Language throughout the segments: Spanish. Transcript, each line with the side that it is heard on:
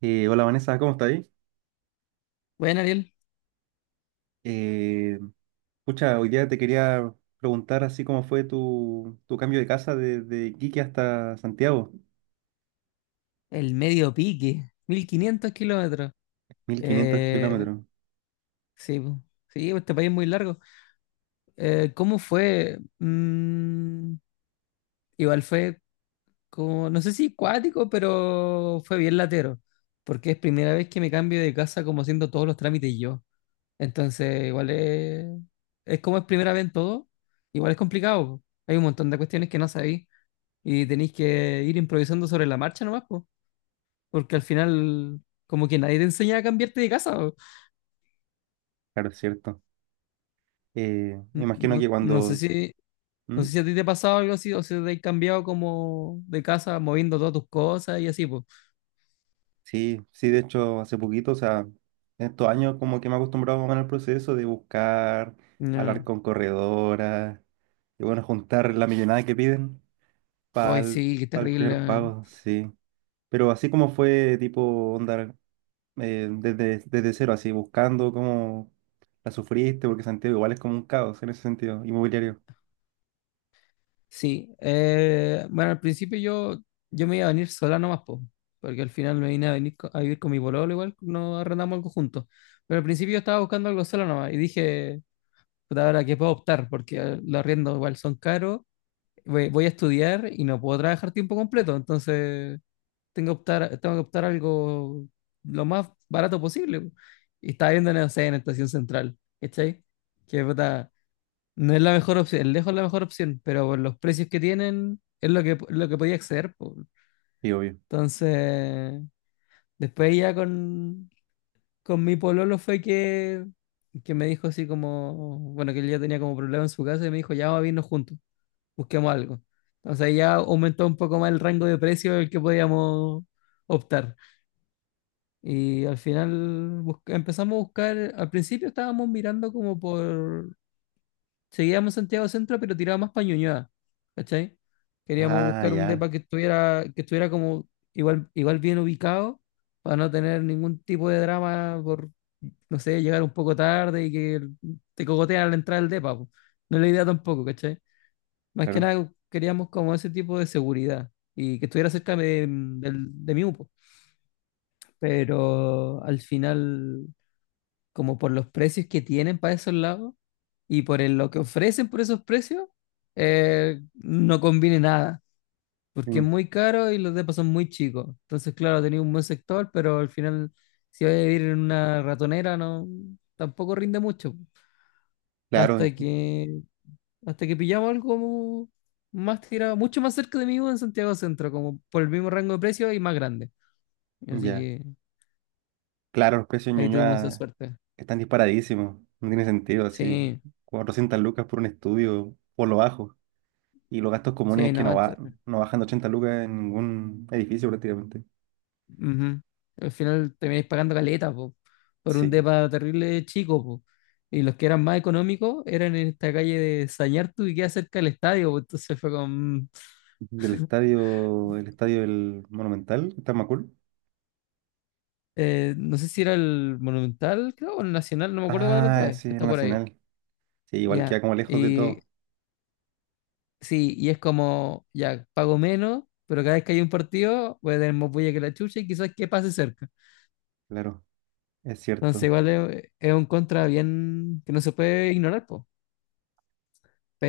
right: Hola, Vanessa, ¿cómo estás ahí?
left: Bueno, Ariel,
right: Eh, Pucha, hoy día te quería preguntar así cómo fue tu cambio de casa desde Iquique hasta Santiago,
left: el medio pique, 1.500 kilómetros.
right: mil quinientos
left: Eh,
right: kilómetros,
left: sí, po. Sí, pues, este país es muy largo. ¿Cómo fue? Igual fue como, no sé si cuático, pero fue bien latero, porque es primera vez que me cambio de casa como haciendo todos los trámites yo. Entonces, igual es como es primera vez en todo, igual es complicado, po. Hay un montón de cuestiones que no sabéis y tenéis que ir improvisando sobre la marcha nomás, pues. Porque al final, como que nadie te enseña a cambiarte de casa.
right: Claro, es cierto. Me imagino
left: No,
right: que
left: no sé
right: cuando...
left: si, no
right: ¿Mm?
left: sé si a ti te ha pasado algo así, o si te has cambiado como de casa, moviendo todas tus cosas y así, pues.
right: Sí, sí, de hecho hace poquito, o sea, en estos años como que me he acostumbrado más o menos al proceso de buscar, hablar
left: No.
right: con corredoras, y bueno, juntar la millonada que piden para
left: Ay, sí, qué terrible.
right: primer pago, sí. Pero así como fue tipo onda desde cero, así, buscando cómo la sufriste, porque Santiago igual es como un caos en ese sentido, inmobiliario.
left: Sí. Bueno, al principio yo me iba a venir sola nomás, pues. Porque al final me vine a venir a vivir con mi pololo, igual no arrendamos algo juntos. Pero al principio yo estaba buscando algo sola nomás y dije, puta, ahora que puedo optar, porque los arriendos igual son caros, voy a estudiar y no puedo trabajar tiempo completo, entonces tengo que optar algo lo más barato posible. Y estaba viendo, no sé, en Estación Central, ¿cachai? Que puta, no es la mejor opción, lejos la mejor opción, pero por los precios que tienen es lo que podía acceder, po.
right: Y obvio.
left: Entonces, después ya con mi pololo fue que me dijo así como, bueno, que él ya tenía como problema en su casa y me dijo, ya vamos a irnos juntos, busquemos algo. Entonces ahí ya aumentó un poco más el rango de precio del que podíamos optar. Y al final empezamos a buscar, al principio estábamos mirando como por, seguíamos Santiago Centro, pero tiraba más para Ñuñoa, ¿cachai? Queríamos
right: Ah,
left: buscar un
right: ya,
left: depa que estuviera como igual bien ubicado, para no tener ningún tipo de drama por, no sé, llegar un poco tarde y que te cogotean al entrar al depa, po. No es la idea tampoco, ¿cachai? Más que
right: claro.
left: nada queríamos como ese tipo de seguridad y que estuviera cerca de, de mi UPO. Pero al final, como por los precios que tienen para esos lados y por lo que ofrecen por esos precios, no conviene nada, porque es
right: Mm,
left: muy caro y los depas son muy chicos. Entonces, claro, tenía un buen sector, pero al final, si vas a vivir en una ratonera, no, tampoco rinde mucho.
right: claro,
left: Hasta que Hasta que pillaba algo como más tirado, mucho más cerca de mí en Santiago Centro, como por el mismo rango de precio y más grande. Así
right: ya.
left: que
right: Claro, los precios de
left: ahí tuvimos esa
right: Ñuñoa
left: suerte.
right: están disparadísimos. No tiene sentido, así.
left: Sí,
right: 400 lucas por un estudio, por lo bajo. Y los gastos comunes
left: sí,
right: que no,
left: no.
right: va, no bajan de 80 lucas en ningún edificio prácticamente.
left: Ujú. Al final termináis pagando caleta, po, por un
right: Sí.
left: depa terrible chico, po. Y los que eran más económicos eran en esta calle de Sañartu y queda cerca del estadio, po. Entonces
right: Del estadio, el estadio del Monumental, está en Macul.
left: no sé si era el Monumental, creo, o el Nacional, no me acuerdo cuál de los dos
right: Ah,
left: es, que
right: sí, el
left: está por ahí.
right: Nacional. Sí, igual
left: Ya.
right: queda como lejos de
left: Y
right: todo,
left: Sí, y es como, ya, pago menos, pero cada vez que hay un partido voy a tener más bulla que la chucha y quizás que pase cerca.
right: claro, es
left: Entonces
right: cierto.
left: igual es un contra bien que no se puede ignorar, po.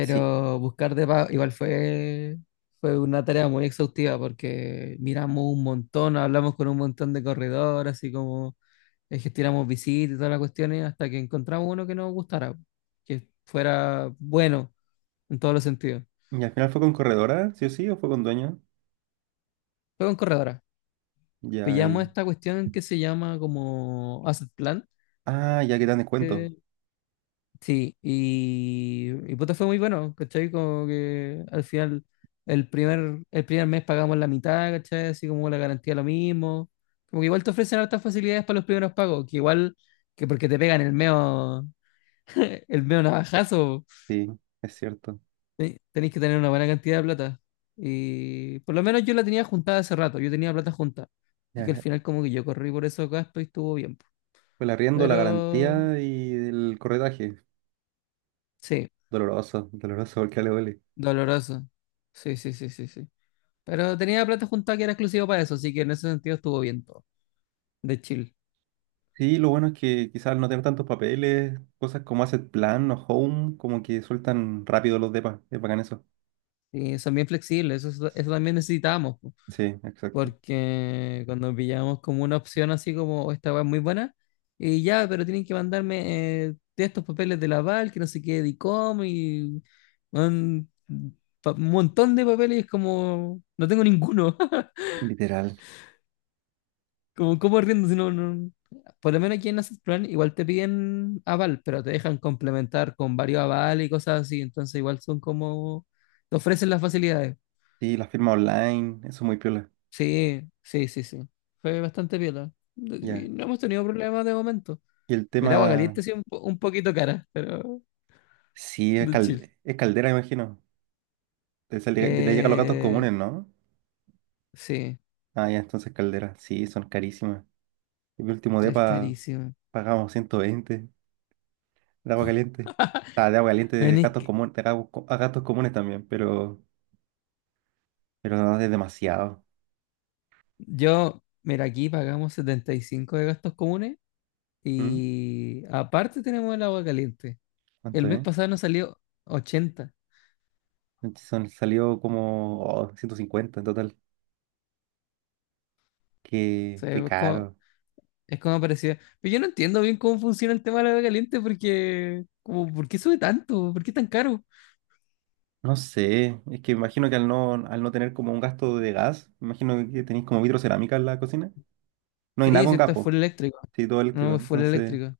right: Sí.
left: buscar igual fue una tarea muy exhaustiva porque miramos un montón, hablamos con un montón de corredores, así como gestionamos visitas y todas las cuestiones hasta que encontramos uno que nos gustara, que fuera bueno en todos los sentidos.
right: ¿Y al final fue con corredora, sí o sí, o fue con dueño?
left: Fue con corredora.
right: Ya,
left: Pillamos
right: y...
left: esta cuestión que se llama como Asset Plan.
right: Ah, ya que dan descuento.
left: que- sí, y puta, fue muy bueno, ¿cachai? Como que al final, el primer mes pagamos la mitad, ¿cachai? Así como la garantía lo mismo. Como que igual te ofrecen hartas facilidades para los primeros pagos, que igual que porque te pegan el meo, el meo navajazo,
right: Sí, es cierto.
left: tenés que tener una buena cantidad de plata. Y por lo menos yo la tenía juntada hace rato, yo tenía plata junta. Así que al
right: Ya.
left: final como que yo corrí por esos gastos y estuvo bien.
right: Fue el arriendo, la
left: Pero
right: garantía y el corredaje.
left: Sí,
right: Doloroso, doloroso porque le duele.
left: doloroso. Sí, sí, sí, sí, sí. Pero tenía plata juntada que era exclusivo para eso, así que en ese sentido estuvo bien todo, de chill.
right: Sí, lo bueno es que quizás al no tener tantos papeles, cosas como Asset Plan o Home, como que sueltan rápido los depas. Es bacán eso.
left: Y son bien flexibles, eso, eso también necesitamos, po,
right: Sí, exacto.
left: porque cuando pillamos como una opción así como "Oh, esta weá es muy buena", y ya, pero tienen que mandarme de estos papeles de la Val, que no sé qué, de ICOM, y un, un montón de papeles, como no tengo ninguno.
right: Literal.
left: Como, ¿cómo riendo? Si no, por lo menos aquí en Asset Plan igual te piden aval, pero te dejan complementar con varios avales y cosas así. Entonces igual son como, te ofrecen las facilidades.
right: Sí, la firma online, eso es muy piola.
left: Sí, sí, sí, sí. Fue bastante piola. Y
right: Ya.
left: no hemos tenido problemas de momento.
right: Y el
left: El agua
right: tema.
left: caliente sí un poquito cara, pero
right: Sí, es,
left: de chill.
right: es caldera, imagino. Le llega a los gatos
left: Eh,
right: comunes, ¿no?
left: sí,
right: Ah, ya, entonces caldera. Sí, son carísimas. En mi último
left: es
right: depa
left: carísimo.
right: pagamos 120 de agua caliente. Ah, de agua caliente de
left: Bueno, es
right: gatos
left: que
right: comunes, de a gatos comunes también, pero no es demasiado.
left: yo, mira, aquí pagamos 75 de gastos comunes
right: ¿Mm?
left: y aparte tenemos el agua caliente.
right: ¿Cuánto
left: El mes
right: es?
left: pasado nos salió 80.
right: Son, salió como oh, 150 en total.
left: O
right: Qué,
left: sea,
right: qué
left: es como,
right: caro.
left: es como parecía. Pero yo no entiendo bien cómo funciona el tema de la agua caliente porque, como, ¿por qué sube tanto? ¿Por qué tan caro?
right: No sé, es que imagino que al no tener como un gasto de gas, imagino que tenéis como vitrocerámica en la cocina. No hay nada
left: Sí, sí,
right: con gas,
left: esto es full eléctrico.
right: sí, todo eléctrico.
left: No, es full
right: Entonces,
left: eléctrico.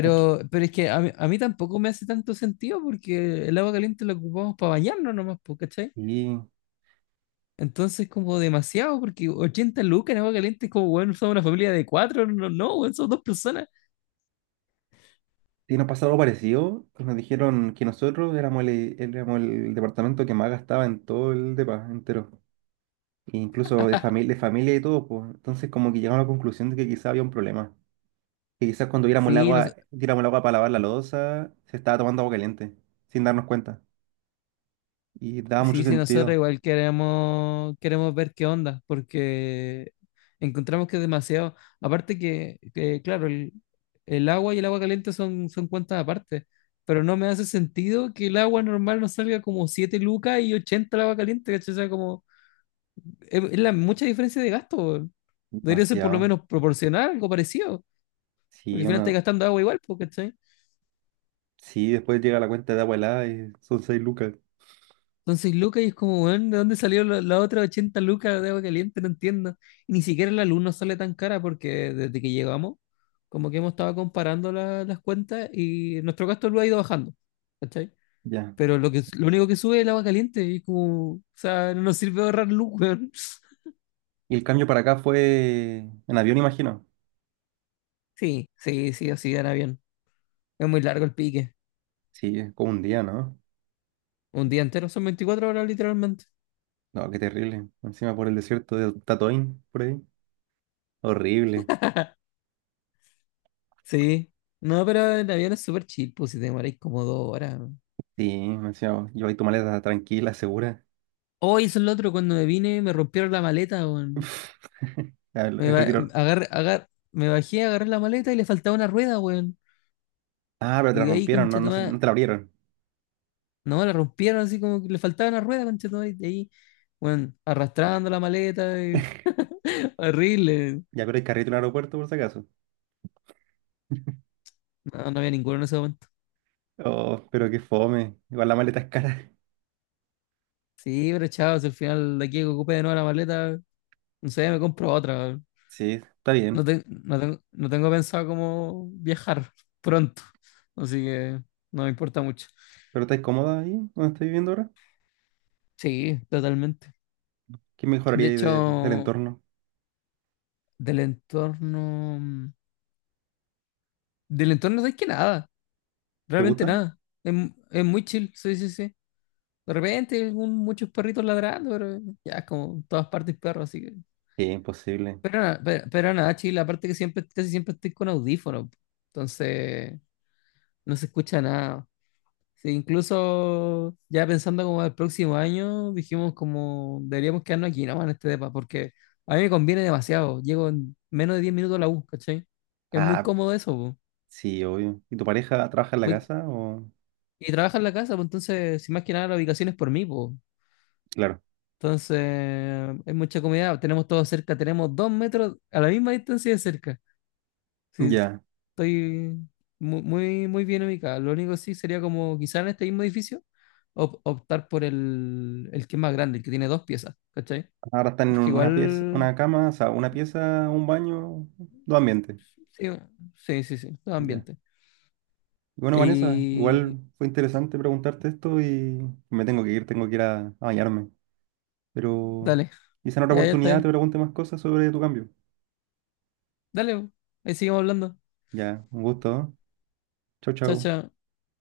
right: aquí.
left: pero es que a mí tampoco me hace tanto sentido porque el agua caliente la ocupamos para bañarnos nomás, po, ¿cachai?
right: Y,
left: Entonces, como demasiado, porque 80 lucas en agua caliente es como, bueno, somos una familia de cuatro, no, no, weón, somos dos personas.
right: y nos pasó algo parecido, que nos dijeron que nosotros éramos el departamento que más gastaba en todo el depa entero. E incluso de familia y todo, pues. Entonces, como que llegamos a la conclusión de que quizá había un problema. Que quizás cuando diéramos el
left: Sí, no.
right: agua, tiramos el agua para lavar la loza, se estaba tomando agua caliente, sin darnos cuenta. Y daba mucho
left: Sí, sí, nosotros
right: sentido.
left: igual queremos ver qué onda, porque encontramos que es demasiado. Aparte que, claro, el agua y el agua caliente son cuentas aparte, pero no me hace sentido que el agua normal nos salga como 7 lucas y 80 el agua caliente, ¿cachai? O sea, como, es la mucha diferencia de gasto, weón. Debería ser por lo
right: Demasiado.
left: menos proporcional, algo parecido, porque al
right: Sí,
left: final estás
right: uno,
left: gastando agua igual, pues, ¿cachai?
right: sí, después llega la cuenta de agua helada y son 6 lucas.
left: Entonces, 6 lucas y es como, weón, ¿de dónde salió las otras 80 lucas de agua caliente? No entiendo. Y ni siquiera la luz nos sale tan cara porque desde que llegamos, como que hemos estado comparando las cuentas y nuestro gasto lo ha ido bajando. ¿Cachai?
right: Ya.
left: Pero lo único que sube es el agua caliente y como, o sea, no nos sirve ahorrar luz, weón.
right: Y el cambio para acá fue en avión, imagino.
left: Sí, sí, sí, así era bien. Es muy largo el pique.
right: Sí, es como un día, ¿no?
left: Un día entero son 24 horas literalmente.
right: No, qué terrible. Encima por el desierto de Tatoín, por ahí. Horrible.
left: Sí. No, pero el avión es súper chill, pues si te demoráis como 2 horas.
right: Sí, encima lleváis tu maleta tranquila, segura.
left: Hoy eso es lo otro, cuando me vine me rompieron la maleta, weón.
right: A ver,
left: Me,
right: el
left: ba-
right: retiro.
left: agar- agar- me bajé, agarré la maleta y le faltaba una rueda, weón.
right: Ah, pero te
left: Y
right: la
left: de ahí,
right: rompieron, no
left: conchetumá,
right: te la abrieron.
left: no, la rompieron así como que le faltaba una rueda, conchetumá, y de ahí, weón, arrastrando la maleta, horrible.
right: Ya, pero hay carrito en el aeropuerto, por si acaso.
left: No, no había ninguno en ese momento.
right: Oh, pero qué fome. Igual la maleta es cara.
left: Sí, pero chao, si al final de aquí que ocupe de nuevo la maleta, no sé, me compro otra, weón.
right: Sí, está
left: No,
right: bien.
left: no, no tengo pensado cómo viajar pronto, así que no me importa mucho.
right: ¿Pero estás cómoda ahí donde estás viviendo ahora?
left: Sí, totalmente.
right: ¿Qué
left: De
right: mejoraría ahí del
left: hecho,
right: entorno?
left: del entorno. Del entorno no que nada,
right: ¿Te
left: realmente
right: gusta?
left: nada. Es muy chill, sí, sí, sí. De repente, muchos perritos ladrando, pero ya, como en todas partes perros, así que.
right: Sí, imposible.
left: Pero nada, chill, aparte que siempre, casi siempre estoy con audífonos, entonces no se escucha nada. Sí, incluso ya pensando como el próximo año, dijimos como deberíamos quedarnos aquí nomás en este depa, porque a mí me conviene demasiado. Llego en menos de 10 minutos a la U, ¿cachai? Es muy
right: Ah,
left: cómodo eso, po.
right: sí, obvio. ¿Y tu pareja trabaja en la
left: Voy-
right: casa o...?
left: Y trabaja en la casa, pues entonces, si más que nada la ubicación es por mí, pues.
right: Claro.
left: Entonces, es mucha comida, tenemos todo cerca, tenemos dos metros a la misma distancia de cerca. Sí,
right: Ya.
left: estoy muy, muy, bien ubicado. Lo único sí sería como quizá en este mismo edificio optar por el que es más grande, el que tiene dos piezas, ¿cachai?
right: Ahora están en
left: Porque
right: una pieza,
left: igual,
right: una cama, o sea, una pieza, un baño, dos ambientes.
left: sí, sí, sí, sí, todo
right: Ya.
left: ambiente.
right: Y bueno, Vanessa,
left: Y
right: igual fue interesante preguntarte esto y me tengo que ir a bañarme. Pero
left: dale,
right: quizá en otra
left: ya, ya está
right: oportunidad te
left: bien.
right: pregunte más cosas sobre tu cambio.
left: Dale, ahí seguimos hablando.
right: Ya, un gusto, ¿eh? Chau,
left: Chao,
right: chau.
left: chao.